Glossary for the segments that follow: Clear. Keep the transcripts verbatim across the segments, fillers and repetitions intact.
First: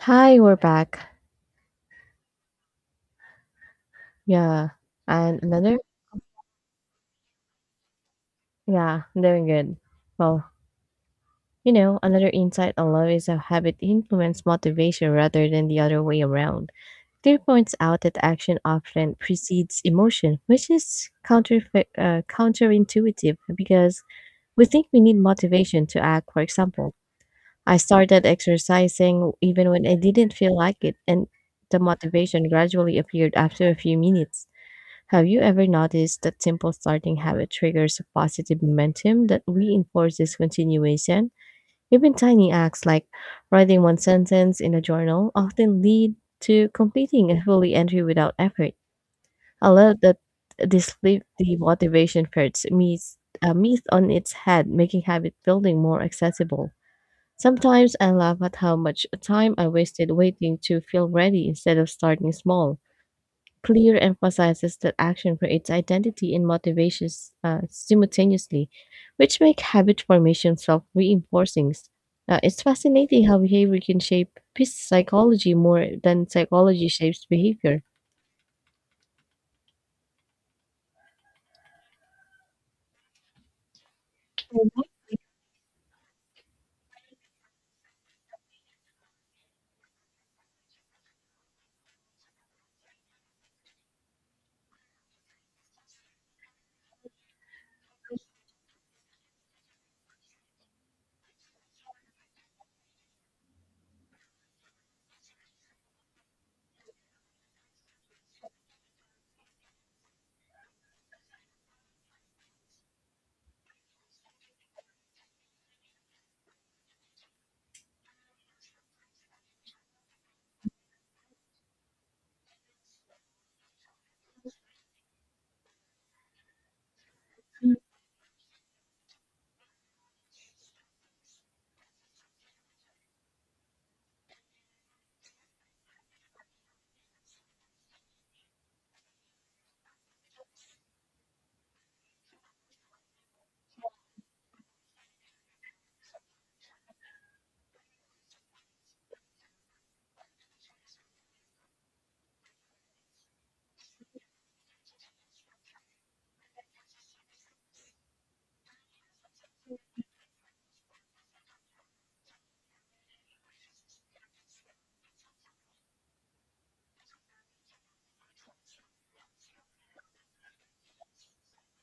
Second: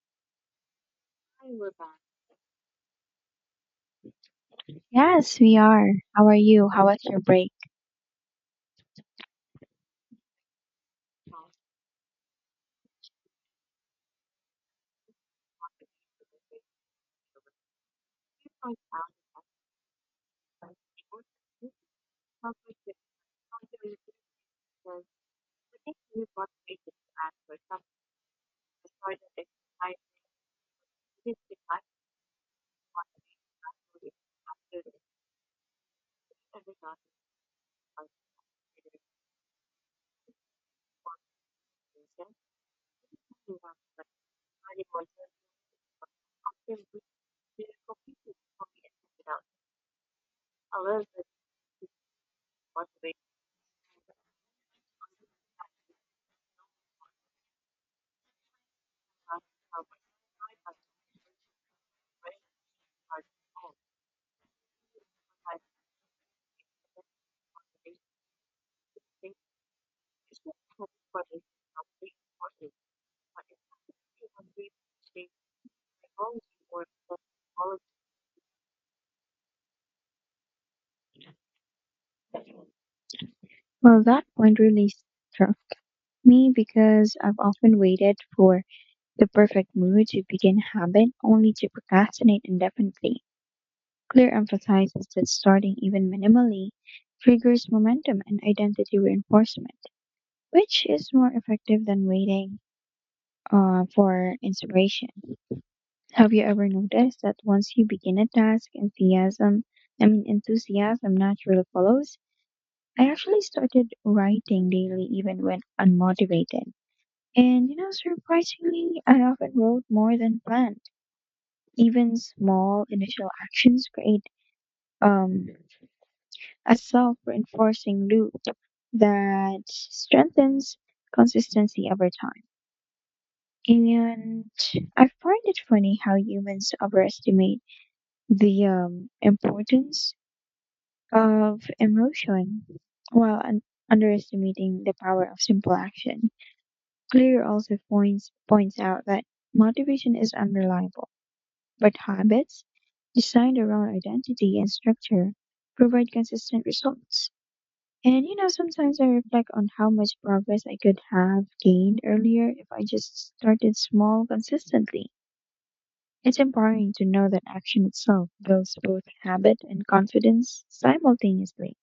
Hi, we're back. Yeah. Yes, And we another, are. How are you? How was your break? yeah, doing good. Well, you know, another insight I love is how habit influence motivation rather than the other way around. Theory points out that action often precedes emotion, which is counter uh, counterintuitive because we think we need motivation to act. For example, I started exercising even when I didn't feel like it, and the motivation gradually appeared after a few minutes. Have you ever noticed that simple starting habit triggers a positive momentum that reinforces continuation? Even tiny acts like writing one sentence in a journal often lead to completing a fully entry without effort. I love that this flip the motivation first meets a myth on its head, making habit building more accessible. Sometimes I laugh at how much time I wasted waiting to feel ready instead of starting small. Clear emphasizes that action creates identity and motivations uh, simultaneously, which make habit formation self-reinforcing. Uh, it's fascinating how behavior can shape peace psychology more than psychology shapes behavior. Well, that point really struck me because I've often waited for the perfect mood to begin habit only to procrastinate indefinitely. Clear emphasizes that starting even minimally triggers momentum and identity reinforcement, which is more effective than waiting uh, for inspiration. Have you ever noticed that once you begin a task, enthusiasm, I mean, enthusiasm naturally follows? I actually started writing daily even when unmotivated. And you know, surprisingly, I often wrote more than planned. Even small initial actions create um, a self reinforcing loop that strengthens consistency over time. And I find it funny how humans overestimate the um, importance of emotion while un- underestimating the power of simple action. Clear also points, points out that motivation is unreliable, but habits designed around identity and structure provide consistent results. And you know, sometimes I reflect on how much progress I could have gained earlier if I just started small consistently. It's empowering to know that action itself builds both habit and confidence simultaneously.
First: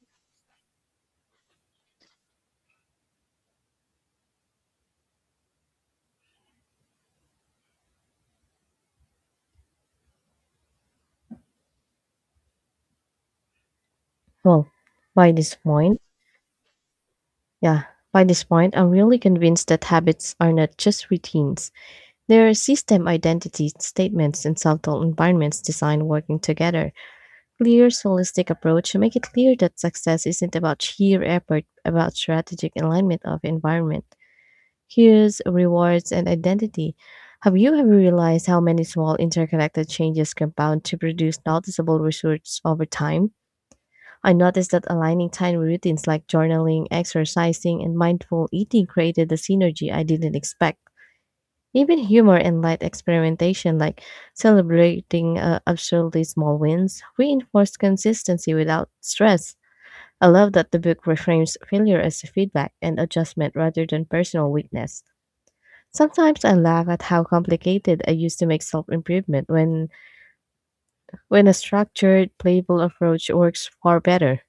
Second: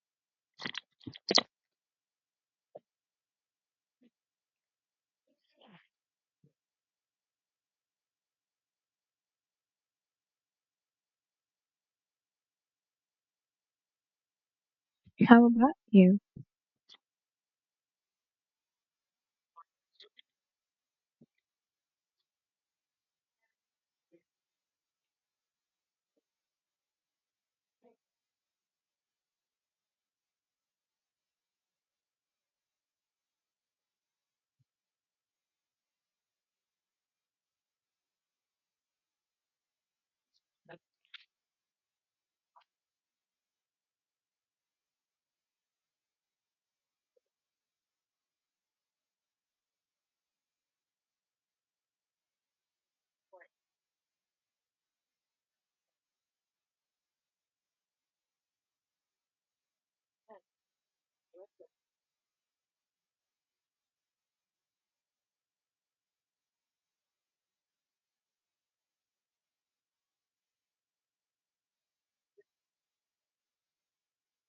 Well, by How this about point, you? yeah, by this point, I'm really convinced that habits are not just routines. They are system identity statements and subtle environments designed working together. Clear, holistic approach make it clear that success isn't about sheer effort, about strategic alignment of environment, cues, rewards, and identity. Have you ever realized how many small interconnected changes compound to produce noticeable results over time? I noticed that aligning tiny routines like journaling, exercising, and mindful eating created the synergy I didn't expect. Even humor and light experimentation, like celebrating uh, absurdly small wins, reinforce consistency without stress. I love that the book reframes failure as feedback and adjustment rather than personal weakness. Sometimes I laugh at how complicated I used to make self improvement when when a structured, playful approach works far better.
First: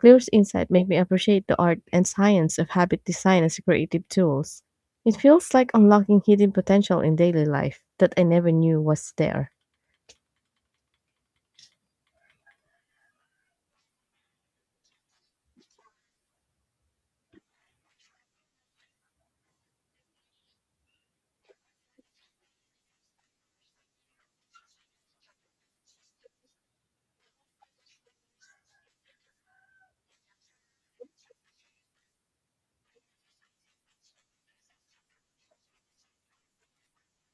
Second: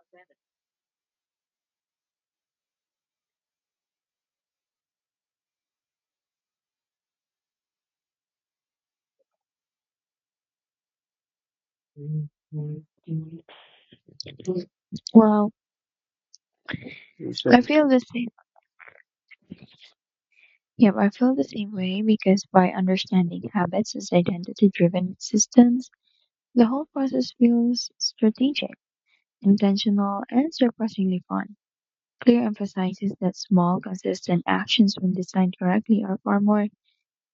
Clear's insight make me appreciate the art and science of habit design as creative tools. It feels like unlocking hidden potential in daily life that I never knew was there. Well, I feel the same. Yep, I feel the same way because by understanding habits as identity driven systems, the whole process feels strategic, intentional, and surprisingly fun. Clear emphasizes that small, consistent actions, when designed correctly, are far more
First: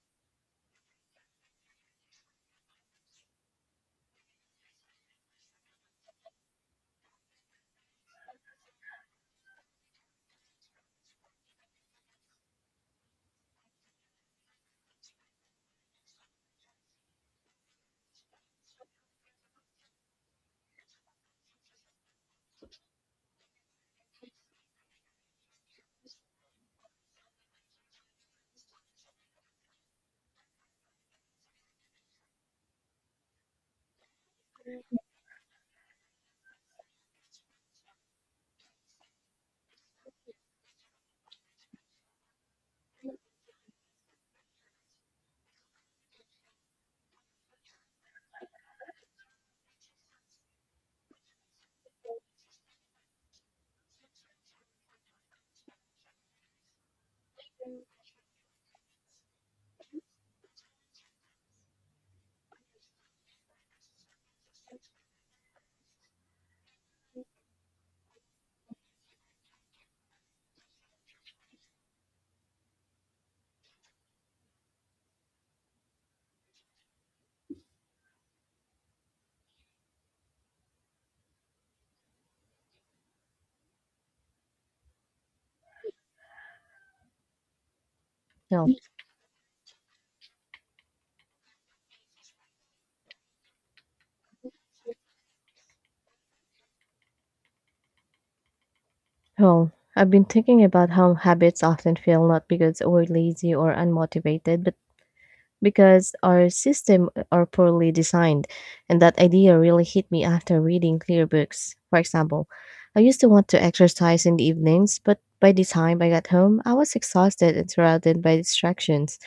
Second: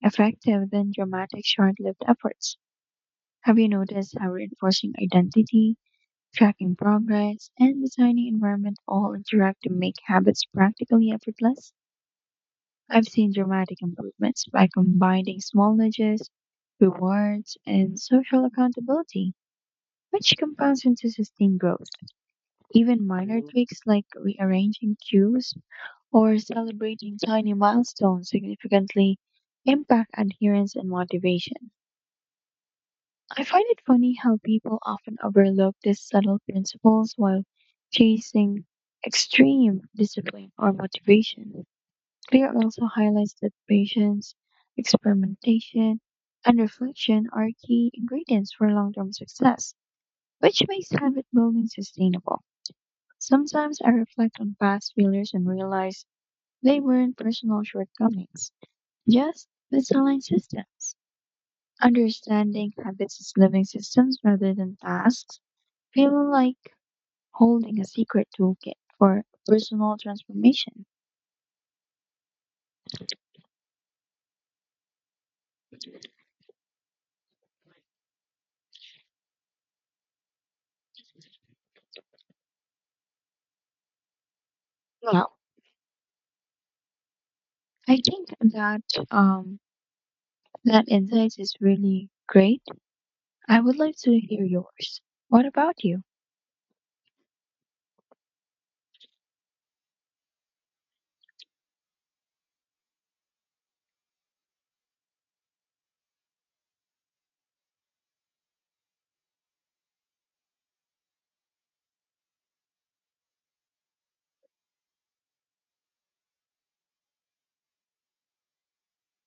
effective than dramatic, short lived efforts. Have you noticed how reinforcing identity, tracking progress, and designing environment all interact to make habits practically effortless? I've seen dramatic improvements by combining small nudges, rewards, and social accountability, which compounds into sustained growth. Even minor tweaks like rearranging cues or celebrating tiny milestones significantly impact adherence and motivation. I find it funny how people often overlook these subtle principles while chasing extreme discipline or motivation. Clear also highlights that patience, experimentation, and reflection are key ingredients for long term success, which makes habit building sustainable. Sometimes I reflect on past failures and realize they weren't personal shortcomings, just misaligned systems. Understanding habits as living systems rather than tasks feel like holding a secret toolkit for personal transformation. Well, I think Well, that um, That insight is really great. I would like to hear yours. What about you? well, I've been thinking about how habits often fail not because we're lazy or unmotivated, but because our system are poorly designed, and that idea really hit me after reading clear books. For example, I used to want to exercise in the evenings, but by the time I got home, I was exhausted and surrounded by distractions,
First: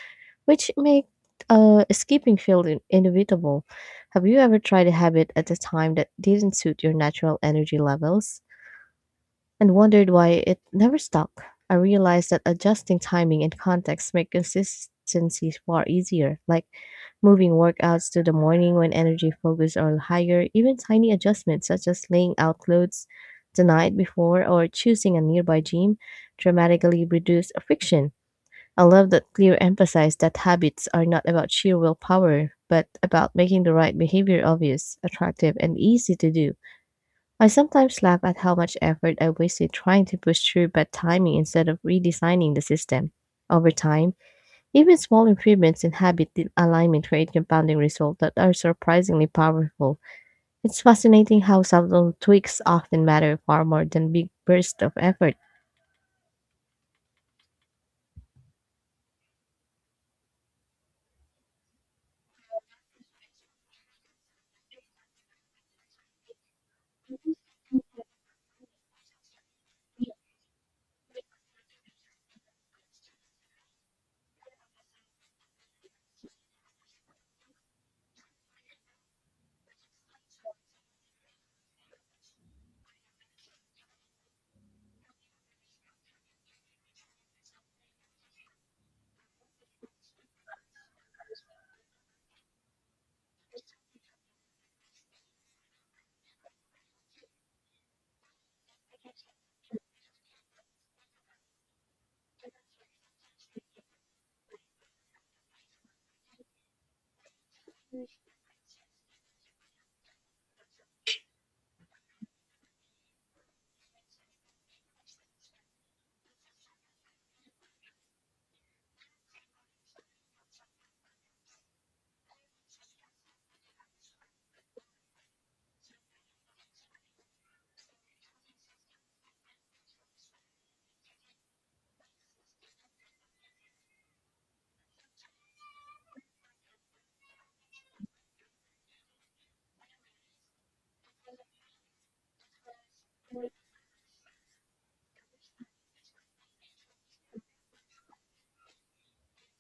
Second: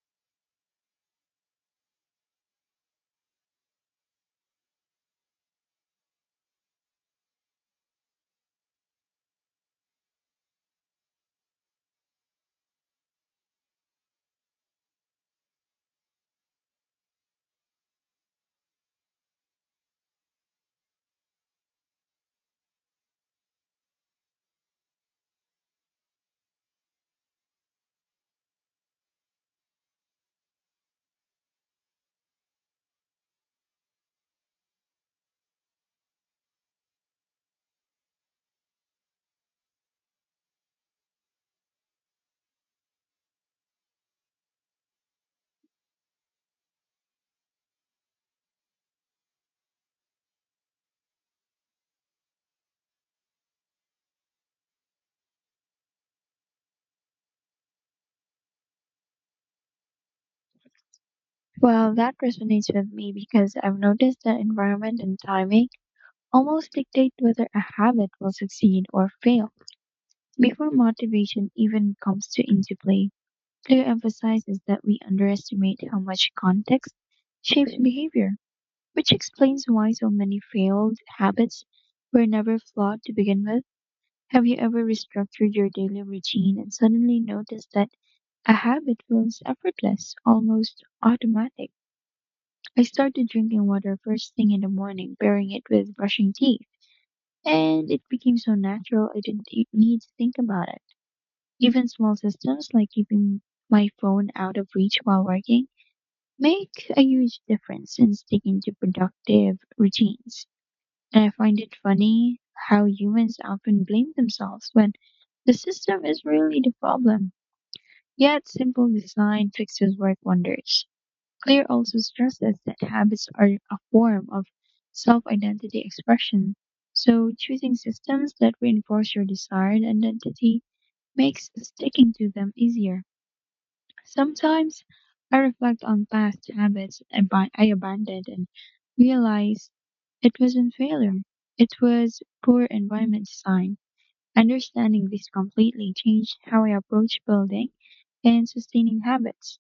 which make uh, skipping feel in- inevitable. Have you ever tried a habit at a time that didn't suit your natural energy levels and wondered why it never stuck? I realized that adjusting timing and context make consistency far easier, like moving workouts to the morning when energy focus are higher. Even tiny adjustments such as laying out clothes the night before or choosing a nearby gym dramatically reduce friction. I love that Clear emphasized that habits are not about sheer willpower, but about making the right behavior obvious, attractive, and easy to do. I sometimes laugh at how much effort I wasted trying to push through bad timing instead of redesigning the system. Over time, even small improvements in habit di- alignment create compounding results that are surprisingly powerful. It's fascinating how subtle tweaks often matter far more than big bursts of effort. Well, that resonates with me because I've noticed that environment and timing almost dictate whether a habit will succeed or fail before motivation even comes to into play. Clear emphasizes that we underestimate how much context shapes behavior, which explains why so many failed habits were never flawed to begin with. Have you ever restructured your daily routine and suddenly noticed that a habit feels effortless, almost automatic? I started drinking water first thing in the morning, pairing it with brushing teeth. And it became so natural I didn't e- need to think about it. Even small systems like keeping my phone out of reach while working make a huge difference in sticking to productive routines. And I find it funny how humans often blame themselves when the system is really the problem. Yet simple design fixes work wonders. Claire also stresses that habits are a form of self identity expression, so choosing systems that reinforce your desired identity makes sticking to them easier. Sometimes I reflect on past habits ab- I abandoned and realize it wasn't failure, it was poor environment design. Understanding this completely changed how I approach building and sustaining habits,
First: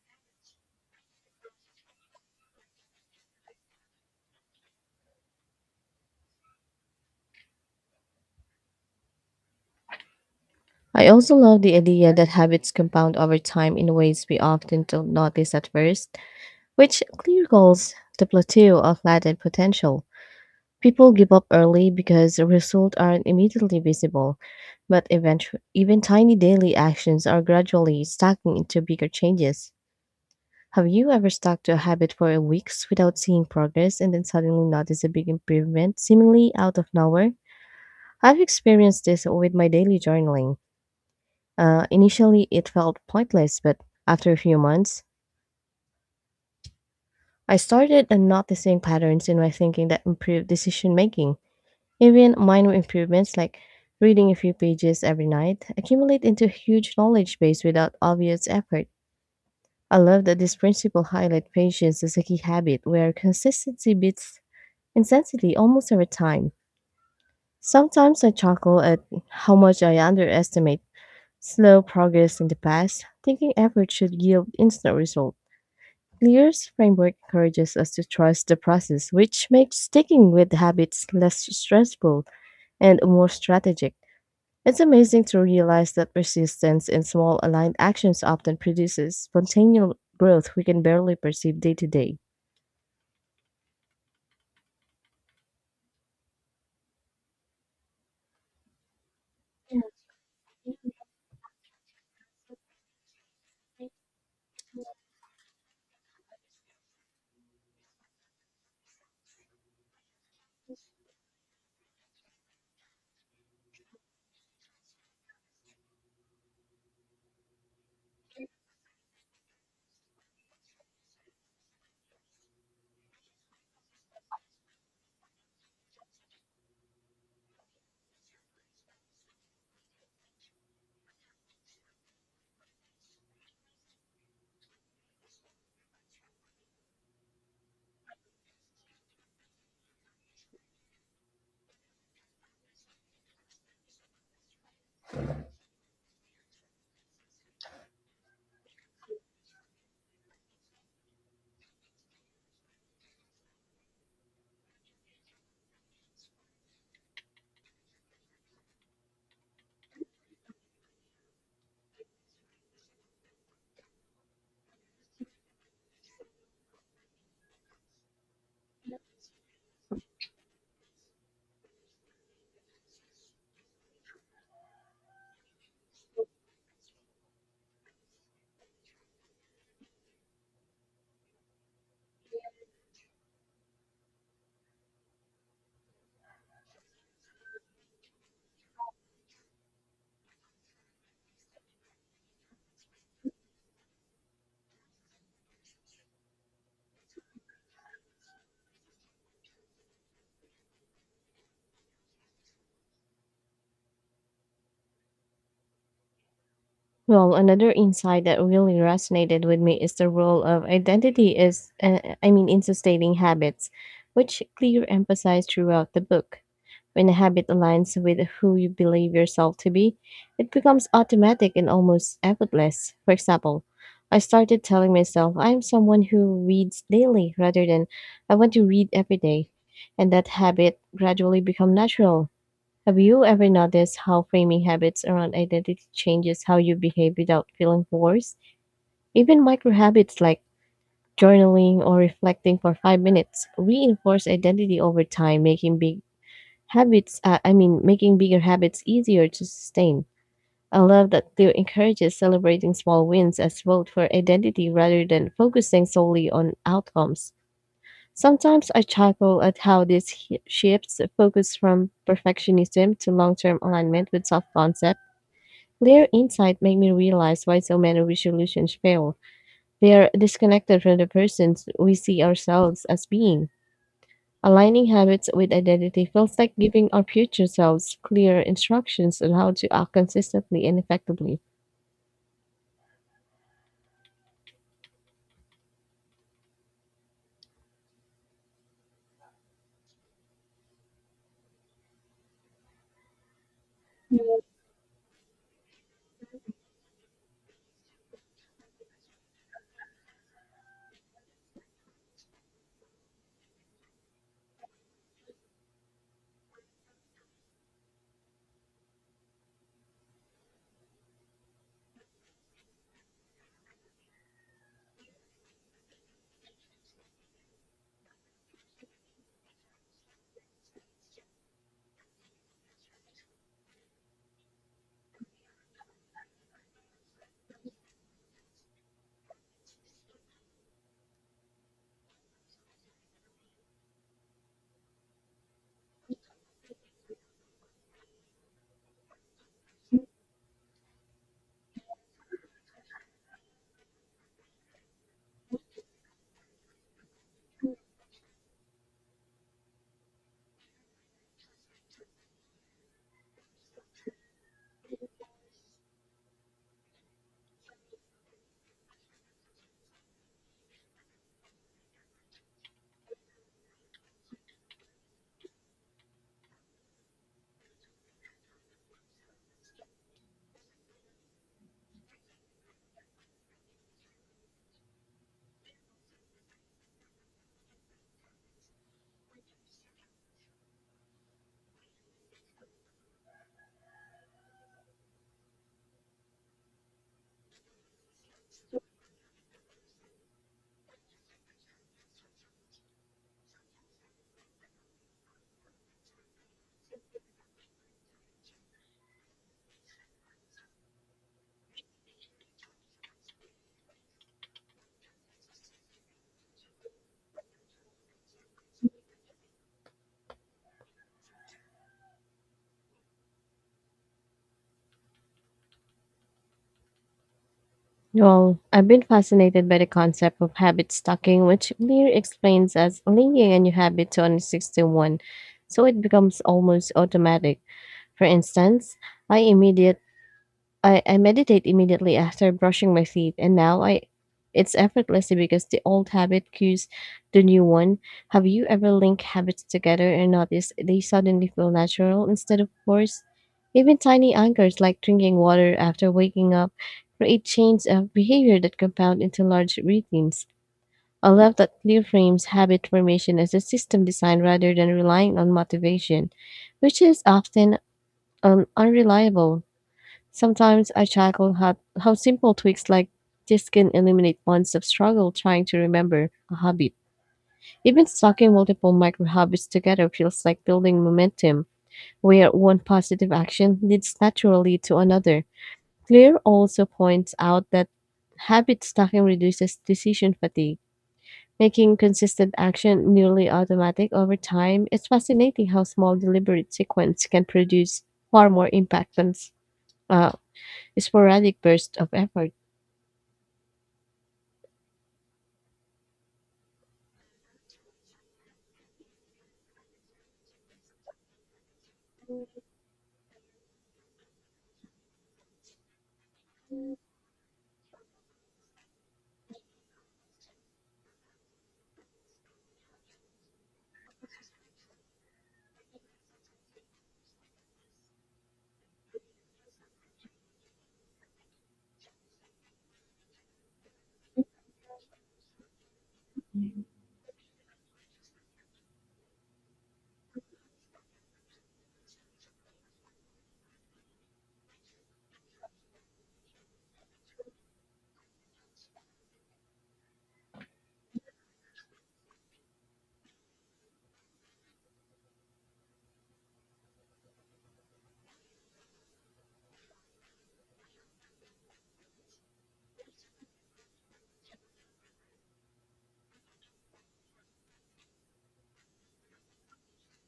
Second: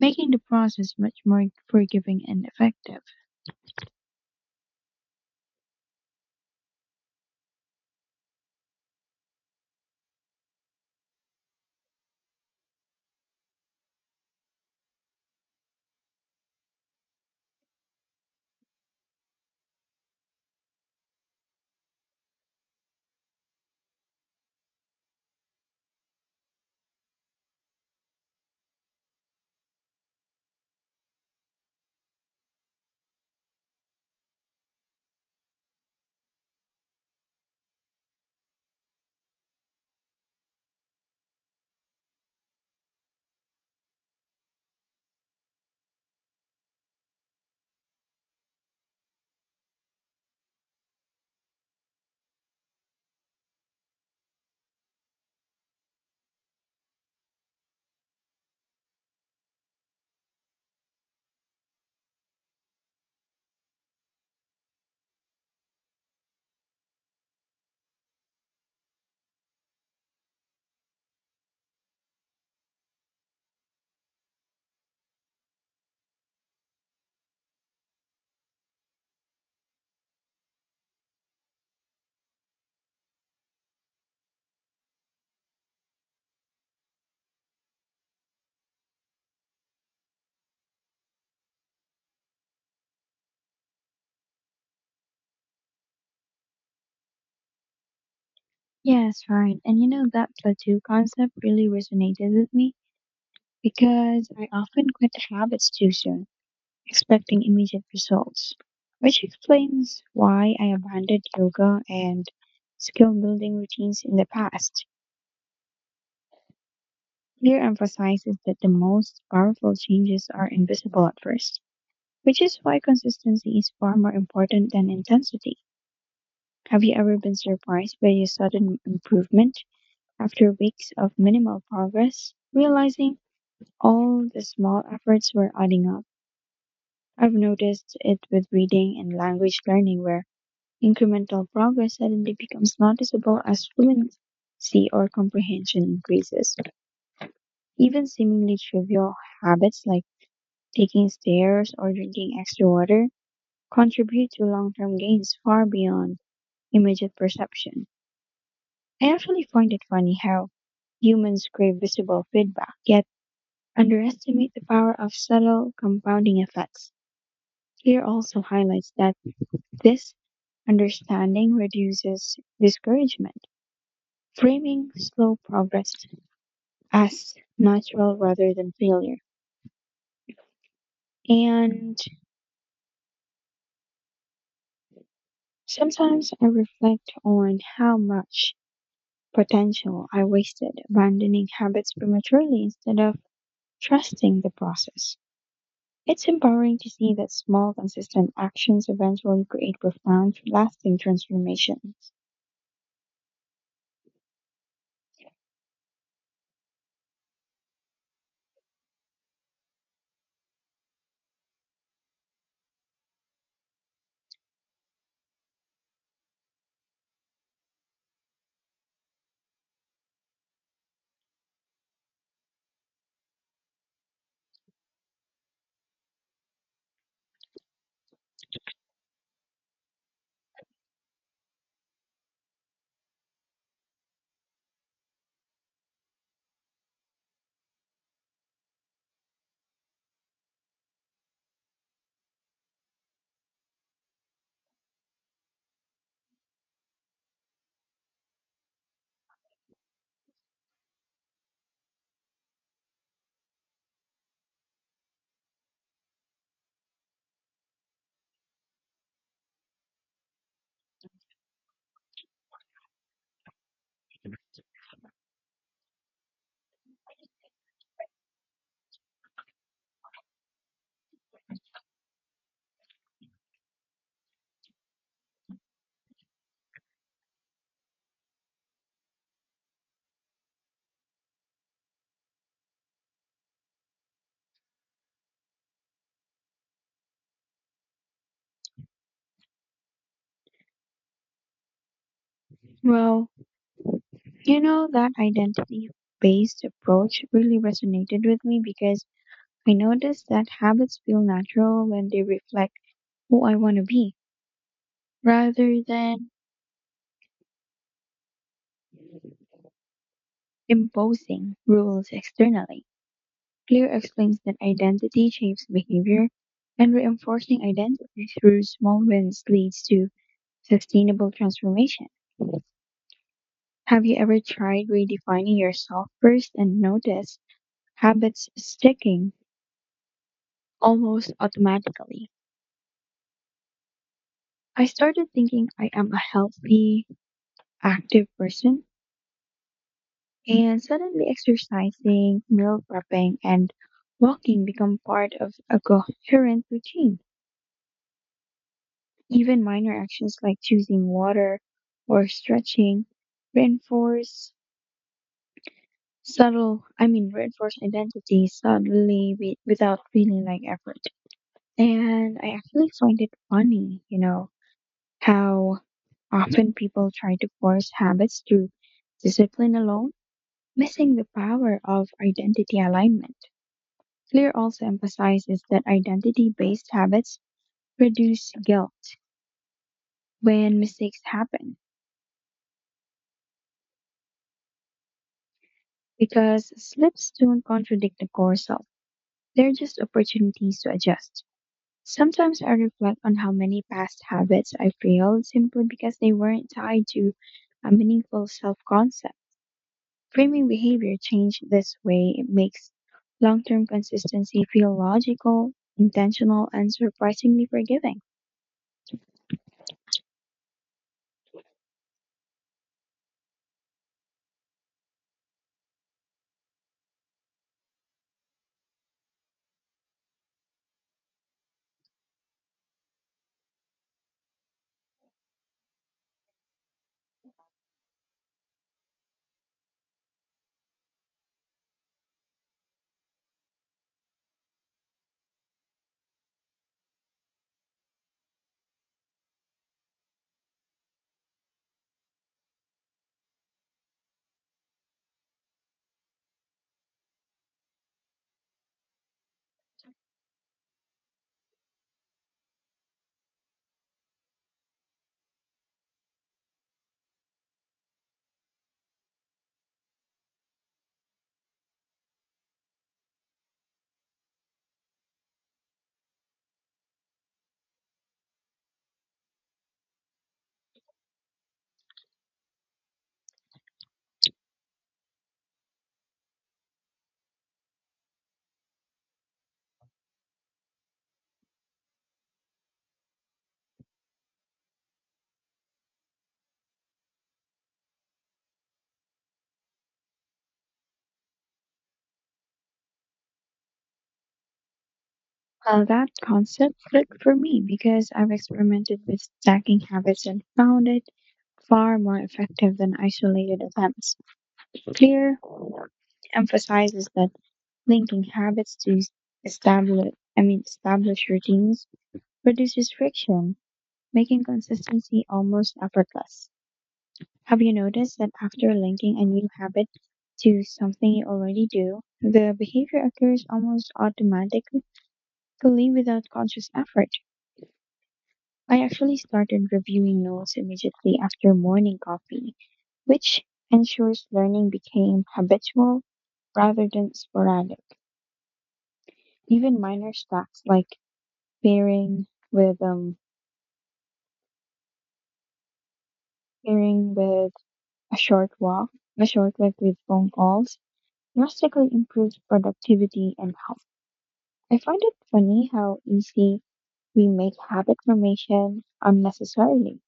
making the process much more forgiving and effective. I also love the idea that habits compound over time in ways we often don't notice at first, which clear goals the plateau of latent potential. People give up early because the results aren't immediately visible, but eventually, even tiny daily actions are gradually stacking into bigger changes. Have you ever stuck to a habit for weeks without seeing progress and then suddenly notice a big improvement, seemingly out of nowhere? I've experienced this with my daily journaling. Uh, initially, it felt pointless, but after a few months, I started noticing patterns in my thinking that improved decision making. Even minor improvements like reading a few pages every night accumulate into a huge knowledge base without obvious effort. I love that this principle highlights patience as a key habit where consistency beats intensity almost every time. Sometimes I chuckle at how much I underestimate slow progress in the past, thinking effort should yield instant result. Lear's framework encourages us to trust the process, which makes sticking with habits less stressful and more strategic. It's amazing to realize that persistence in small aligned actions often produces spontaneous growth we can barely perceive day to day. Yes, right. And you know, that plateau concept really resonated with me because I often quit habits too soon, expecting immediate results, which explains why I abandoned yoga and skill building routines in the past. Clear emphasizes that the most powerful changes are invisible at first, which is why consistency is far more important than intensity. Have you ever been surprised by a sudden improvement after weeks of minimal progress, realizing all the small efforts were adding up? I've noticed it with reading and language learning, where incremental progress suddenly becomes noticeable as fluency or comprehension increases. Even seemingly trivial habits like taking stairs or drinking extra water contribute to long term gains far beyond immediate perception. I actually find it funny how humans crave visible feedback, yet underestimate the power of subtle compounding effects. Here also highlights that this understanding reduces discouragement, framing slow progress as natural rather than failure. And sometimes I reflect on how much potential I wasted abandoning habits prematurely instead of trusting the process. It's empowering to see that small, consistent actions eventually create profound, lasting transformations. Well, another insight that really resonated with me is the role of identity is uh, I mean in sustaining habits, which clear emphasized throughout the book. When a habit aligns with who you believe yourself to be, it becomes automatic and almost effortless. For example, I started telling myself I am someone who reads daily rather than I want to read every day. And that habit gradually become natural. Have you ever noticed how framing habits around identity changes how you behave without feeling forced? Even micro habits like journaling or reflecting for five minutes reinforce identity over time, making big habits, uh, I mean, making bigger habits easier to sustain. I love that Theo encourages celebrating small wins as vote for identity rather than focusing solely on outcomes. Sometimes I chuckle at how this hi- shifts the focus from perfectionism to long term alignment with self concept. Their insight make me realize why so many resolutions fail. They are disconnected from the persons we see ourselves as being. Aligning habits with identity feels like giving our future selves clear instructions on how to act consistently and effectively. Well, you know, that identity based approach really resonated with me because I noticed that habits feel natural when they reflect who I want to be, rather than imposing rules externally. Clear explains that identity shapes behavior, and reinforcing identity through small wins leads to sustainable transformation. Have you ever tried redefining yourself first and noticed habits sticking almost automatically? I started thinking I am a healthy, active person. And suddenly exercising, meal prepping, and walking become part of a coherent routine. Even minor actions like choosing water or stretching reinforce subtle, I mean, reinforce identity subtly wi- without feeling like effort. And I actually find it funny, you know, how often people try to force habits through discipline alone, missing the power of identity alignment. Clear also emphasizes that identity based habits produce guilt when mistakes happen because slips don't contradict the core self. They're just opportunities to adjust. Sometimes I reflect on how many past habits I failed simply because they weren't tied to a meaningful self concept. Framing behavior change this way it makes long term consistency feel logical, intentional, and surprisingly forgiving. Well, I've been fascinated by the concept of habit stacking, which Lear explains as linking a new habit to an existing one, so it becomes almost automatic. For instance, I immediately I, I meditate immediately after brushing my teeth, and now I it's effortlessly because the old habit cues the new one. Have you ever linked habits together and noticed they suddenly feel natural instead of forced? Even tiny anchors like drinking water after waking up create chains of behavior that compound into large routines. I love that clear frames habit formation as a system design rather than relying on motivation, which is often um, unreliable. Sometimes I chuckle how, how simple tweaks like this can eliminate months of struggle trying to remember a habit. Even stacking multiple micro habits together feels like building momentum, where one positive action leads naturally to another. Clear also points out that habit stacking reduces decision fatigue, making consistent action nearly automatic over time. It's fascinating how small deliberate sequence can produce far more impact than s- uh, sporadic bursts of effort. Well, that concept clicked for me because I've experimented with stacking habits and found it far more effective than isolated attempts. Clear emphasizes that linking habits to establish, I mean, established routines reduces friction, making consistency almost effortless. Have you noticed that after linking a new habit to something you already do, the behavior occurs almost automatically without conscious effort? I actually started reviewing notes immediately after morning coffee, which ensures learning became habitual rather than sporadic. Even minor tasks like pairing with um pairing with a short walk, a short walk with phone calls, drastically improves productivity and health. I find it funny how easy we make habit formation unnecessarily.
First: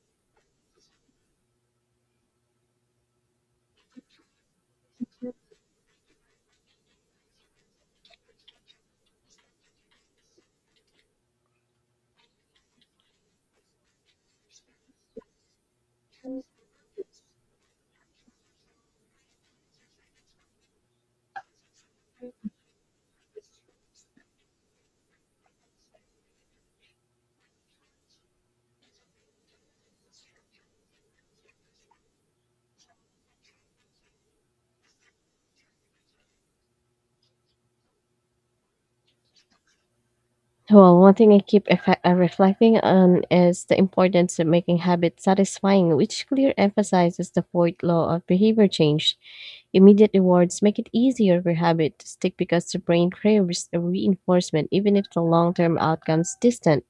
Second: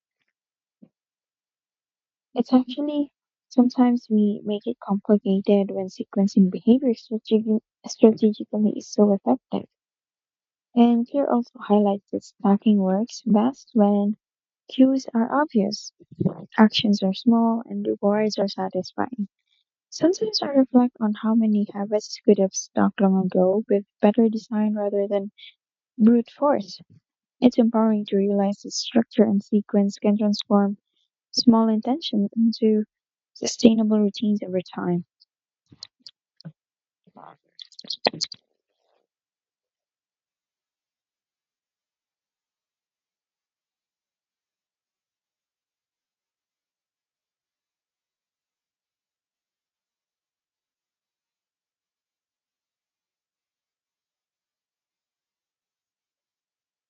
It's actually sometimes we make it complicated when sequencing behavior strategi- strategically is so effective. And here also highlights that stacking works best when cues are obvious, actions are small, and rewards are satisfying. Sometimes I reflect on how many habits could have stuck long ago with better design rather than brute force. It's empowering to realize that structure and sequence can transform small intentions into sustainable routines over time. Well, one thing I keep effe- uh, reflecting on is the importance of making habits satisfying, which clear emphasizes the fourth law of behavior change. Immediate rewards make it easier for habit to stick because the brain craves a reinforcement, even if the long term outcomes distant.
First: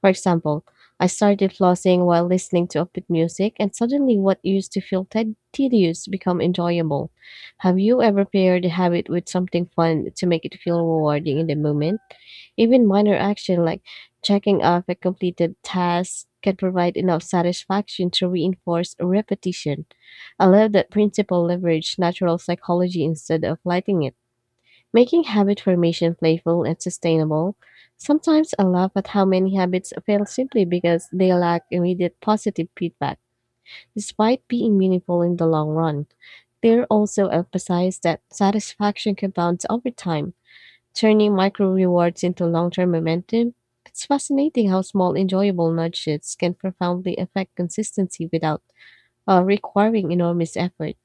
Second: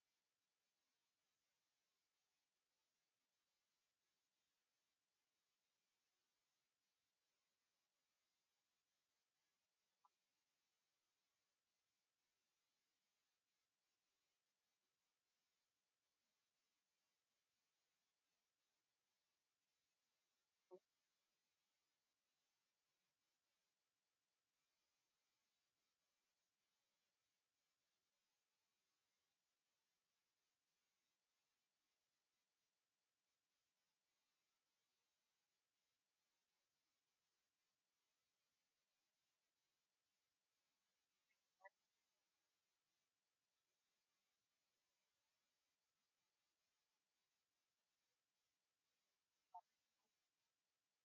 For example, I started flossing while listening to upbeat music, and suddenly what used to feel ted- tedious become enjoyable. Have you ever paired a habit with something fun to make it feel rewarding in the moment? Even minor action like checking off a completed task can provide enough satisfaction to reinforce repetition. I love that principle leverage natural psychology instead of lighting it, making habit formation playful and sustainable. Sometimes I laugh at how many habits fail simply because they lack immediate positive feedback, despite being meaningful in the long run. They also emphasize that satisfaction compounds over time, turning micro rewards into long term momentum. It's fascinating how small, enjoyable nudges can profoundly affect consistency without uh, requiring enormous effort.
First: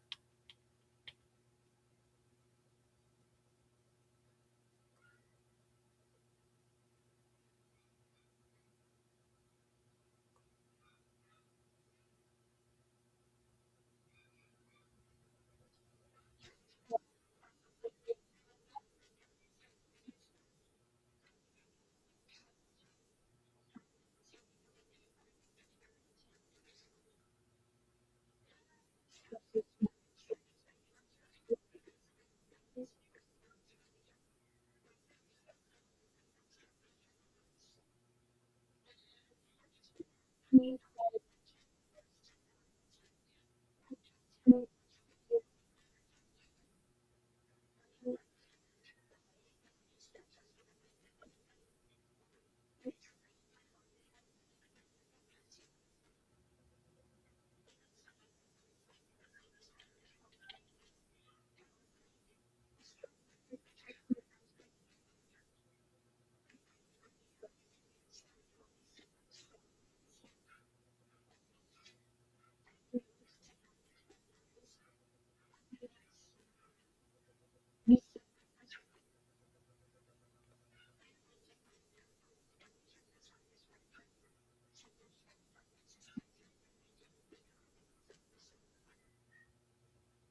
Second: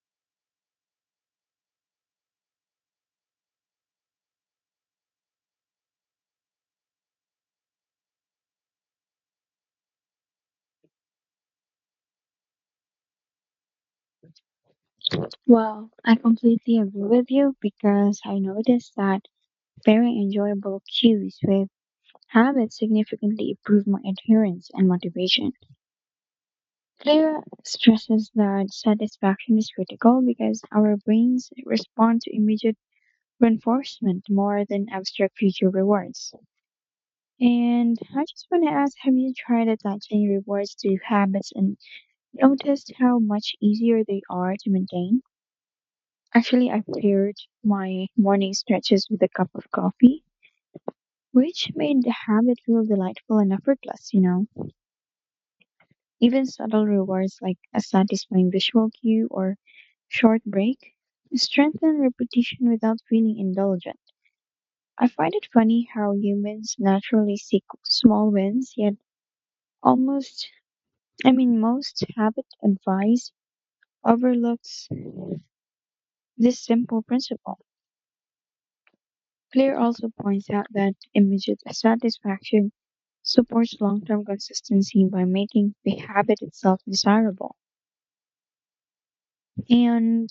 Well, I completely agree with you because I noticed that very enjoyable cues with habits significantly improve my adherence and motivation. Clear stresses that satisfaction is critical because our brains respond to immediate reinforcement more than abstract future rewards. And I just want to ask, have you tried attaching rewards to habits and noticed how much easier they are to maintain? Actually, I paired my morning stretches with a cup of coffee, which made the habit feel delightful and effortless, you know. Even subtle rewards like a satisfying visual cue or short break strengthen repetition without feeling indulgent. I find it funny how humans naturally seek small wins, yet almost, I mean, most habit advice overlooks this simple principle. Clear also points out that immediate satisfaction supports long term consistency by making the habit itself desirable and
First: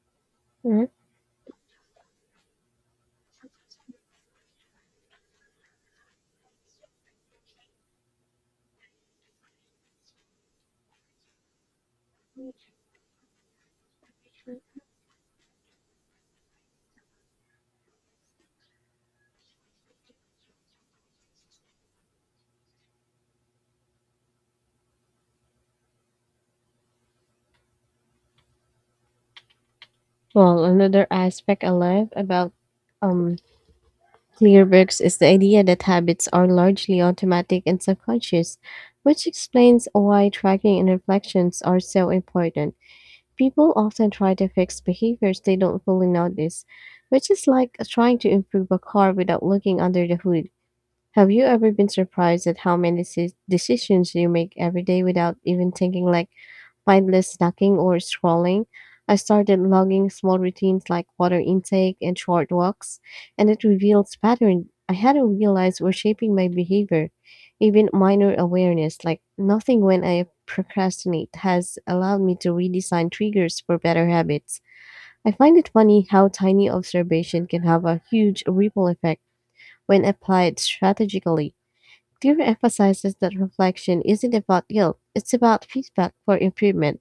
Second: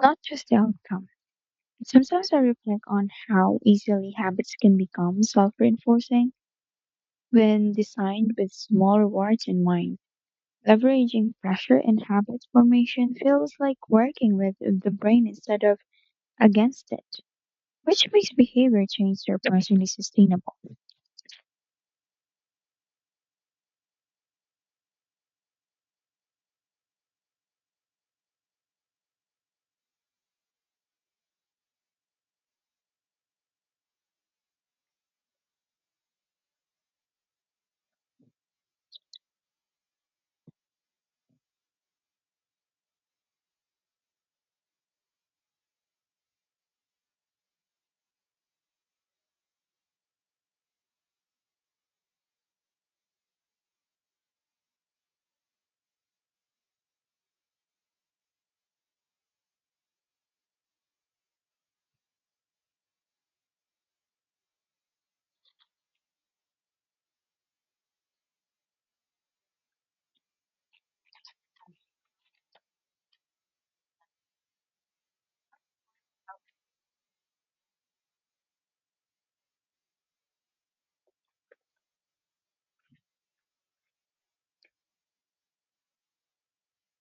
not just the Mhm. outcome. Sometimes I reflect on how easily habits can become self reinforcing when designed with small rewards in mind. Leveraging pressure in habit formation feels like working with the brain instead of against it, which makes behavior change surprisingly sustainable. Well, another aspect I love about um, Clearworks is the idea that habits are largely automatic and subconscious, which explains why tracking and reflections are so important. People often try to fix behaviors they don't fully notice, which is like trying to improve a car without looking under the hood. Have you ever been surprised at how many deci- decisions you make every day without even thinking, like mindless snacking or scrolling? I started logging small routines like water intake and short walks, and it reveals patterns I hadn't realized were shaping my behavior. Even minor awareness, like nothing when I procrastinate, has allowed me to redesign triggers for better habits. I find it funny how tiny observation can have a huge ripple effect when applied strategically. Clear emphasizes that reflection isn't about guilt, it's about feedback for improvement,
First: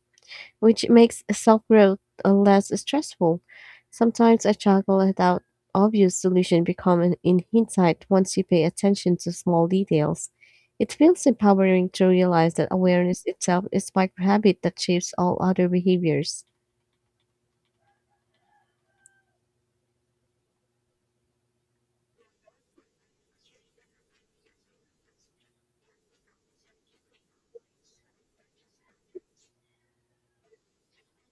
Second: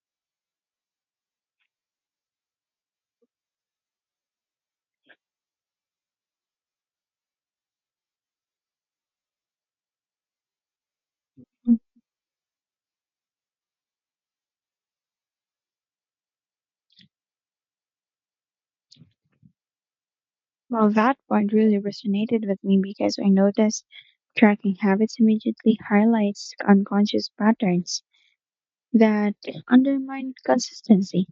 which makes self growth less stressful. Sometimes a struggle without obvious solution become an in hindsight once you pay attention to small details. It feels empowering to realize that awareness itself is micro habit that shapes all other behaviors. Well, that point really resonated with me because I noticed tracking habits immediately highlights unconscious patterns that undermine consistency.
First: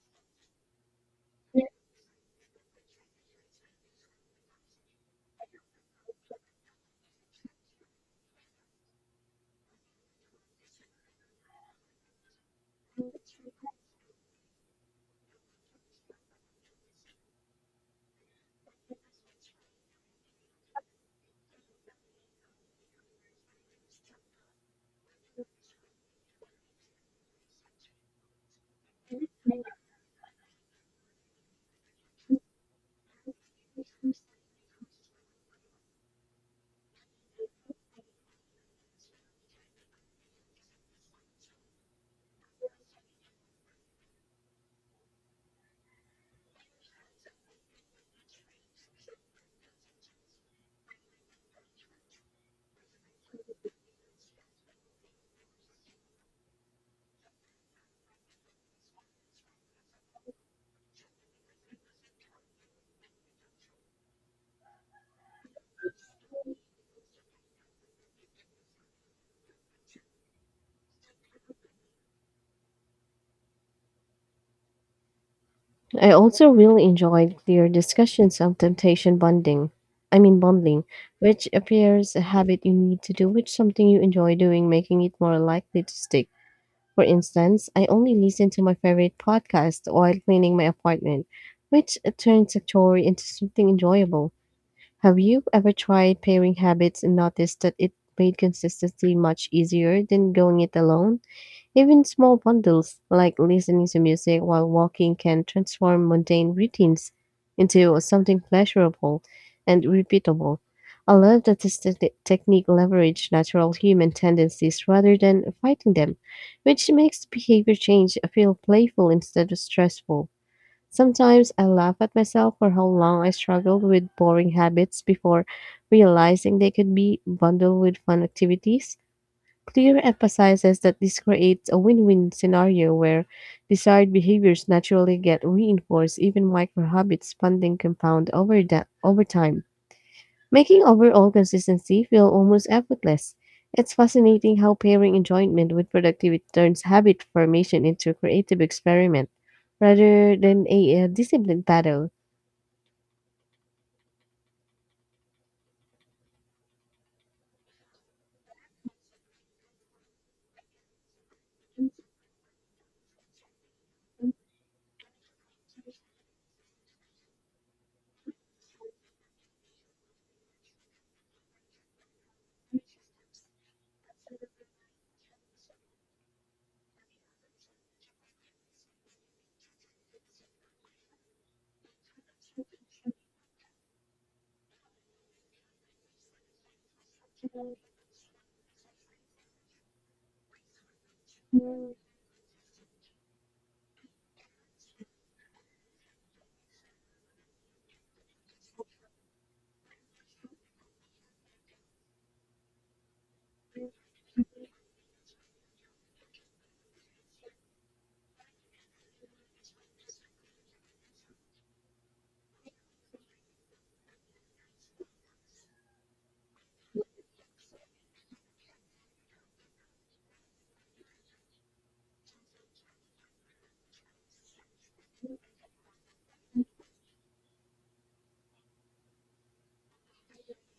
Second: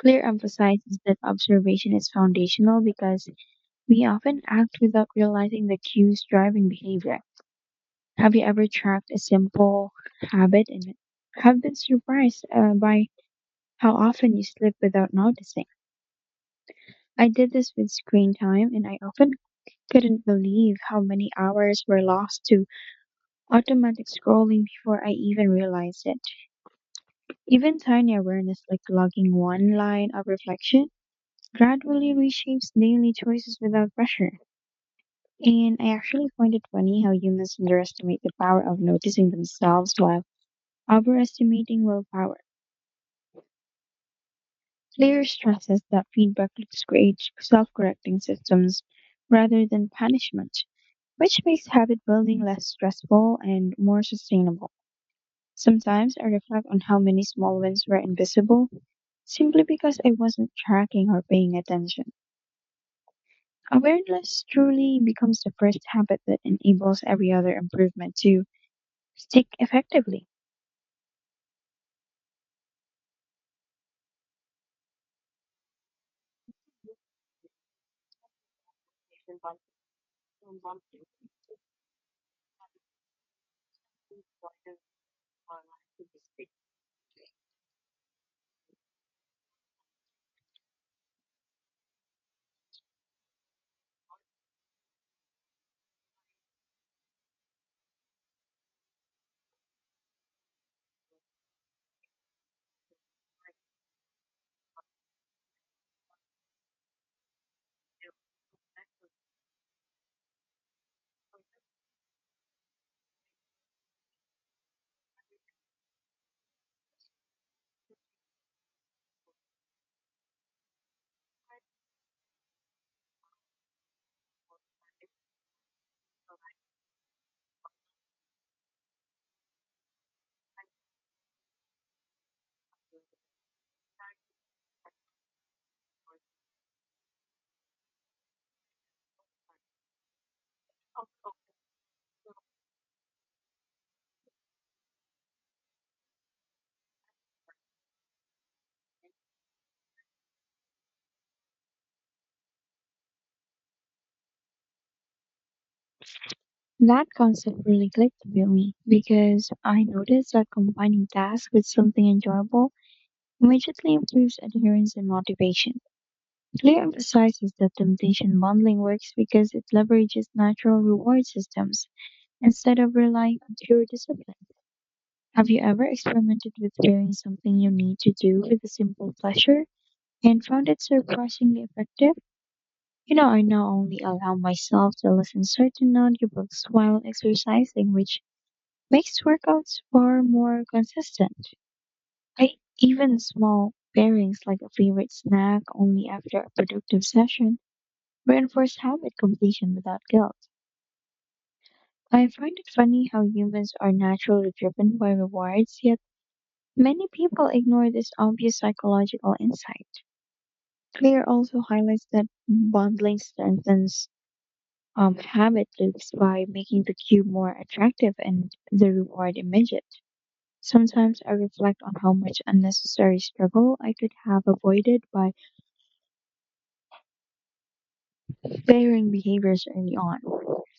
Clear emphasizes that observation is foundational because we often act without realizing the cues driving behavior. Have you ever tracked a simple habit and have been surprised uh, by how often you slip without noticing? I did this with screen time, and I often couldn't believe how many hours were lost to automatic scrolling before I even realized it. Even tiny awareness like logging one line of reflection gradually reshapes daily choices without pressure. And I actually find it funny how humans underestimate the power of noticing themselves while overestimating willpower. Clear stresses that feedback loops create self correcting systems rather than punishment, which makes habit building less stressful and more sustainable. Sometimes I reflect on how many small wins were invisible simply because I wasn't tracking or paying attention. Awareness truly becomes the first habit that enables every other improvement to stick effectively. I also really enjoyed their discussions on temptation bonding. I mean bundling, which appears a habit you need to do with something you enjoy doing, making it more likely to stick. For instance, I only listen to my favorite podcast while cleaning my apartment, which turns a chore into something enjoyable. Have you ever tried pairing habits and noticed that it made consistency much easier than going it alone? Even small bundles, like listening to music while walking, can transform mundane routines into something pleasurable and repeatable. I love that this te- technique leverages natural human tendencies rather than fighting them, which makes behavior change feel playful instead of stressful. Sometimes I laugh at myself for how long I struggled with boring habits before realizing they could be bundled with fun activities. Clear emphasizes that this creates a win win scenario where desired behaviors naturally get reinforced. Even micro habits funding compound over, da- over time, making overall consistency feel almost effortless. It's fascinating how pairing enjoyment with productivity turns habit formation into a creative experiment rather than a, uh disciplined battle. That concept really clicked with me because I noticed that combining tasks with something enjoyable immediately improves adherence and motivation. Clear emphasizes that temptation bundling works because it leverages natural reward systems instead of relying on pure discipline. Have you ever experimented with doing something you need to do with a simple pleasure and found it surprisingly effective? You know, I now only allow myself to listen certain audiobooks while exercising, which makes workouts far more consistent. I even small pairings like a favorite snack only after a productive session reinforce habit completion without guilt. I find it funny how humans are naturally driven by rewards, yet many people ignore this obvious psychological insight. Clear also highlights that bundling strengthens um, habit loops by making the cue more attractive and the reward immediate. Sometimes I reflect on how much unnecessary struggle I could have avoided by pairing behaviors early on.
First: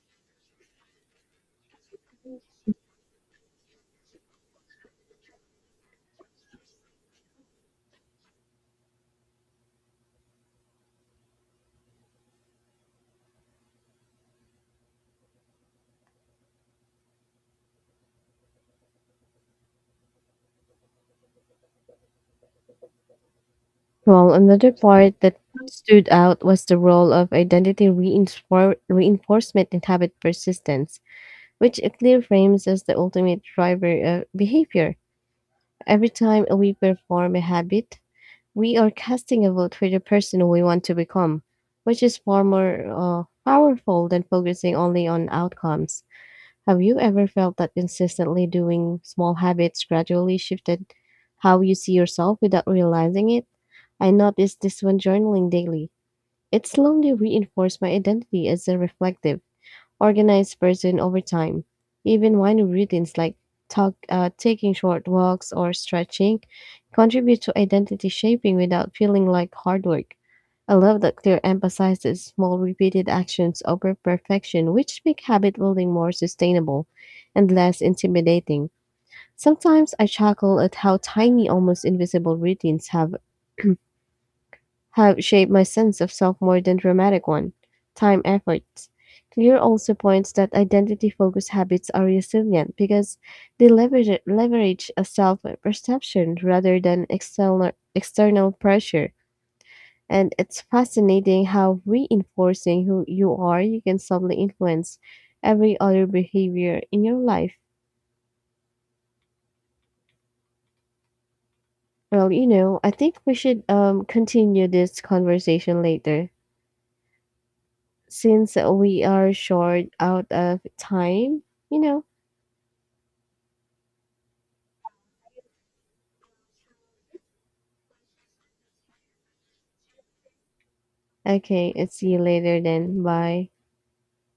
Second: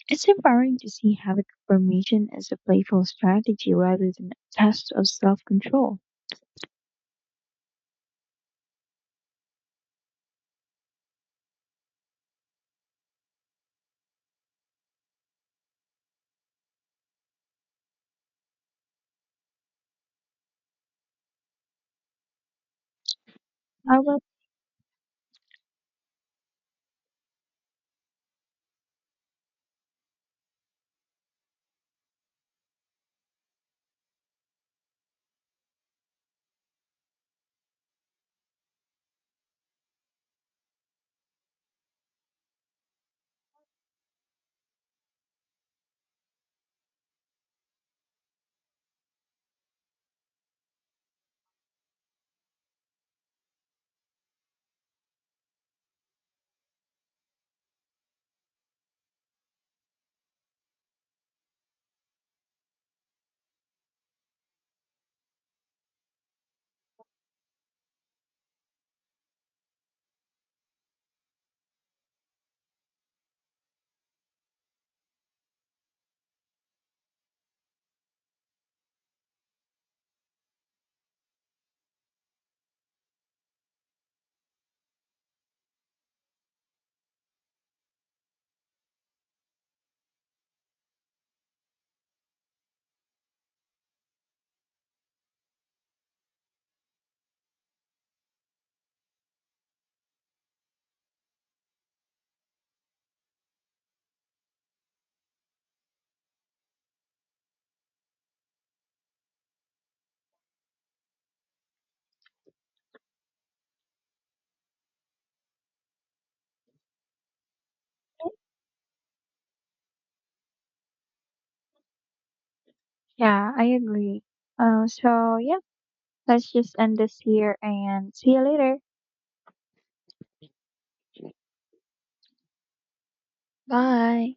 It's empowering to see habit formation as a playful strategy rather than a test of self control. I will, Well, another part that stood out was the role of identity reinfor- reinforcement in habit persistence, which clear frames as the ultimate driver of behavior. Every time we perform a habit, we are casting a vote for the person we want to become, which is far more uh, powerful than focusing only on outcomes. Have you ever felt that consistently doing small habits gradually shifted how you see yourself without realizing it? I noticed this when journaling daily. It slowly reinforced my identity as a reflective, organized person over time. Even minor routines like talk, uh, taking short walks or stretching contribute to identity shaping without feeling like hard work. I love that Clear emphasizes small repeated actions over perfection, which make habit building more sustainable and less intimidating. Sometimes I chuckle at how tiny, almost invisible routines have have shaped my sense of self more than dramatic one. Time efforts. Clear also points that identity focused habits are resilient because they leverage, leverage a self perception rather than external, external pressure. And it's fascinating how reinforcing who you are, you can subtly influence every other behavior in your life. Well, you know, I think we should um, continue this conversation later, since we are short out of time, you know. yeah, I agree. Uh, so, yeah. Let's just end this here and see you later. Okay, I'll see you later then. Bye. Bye.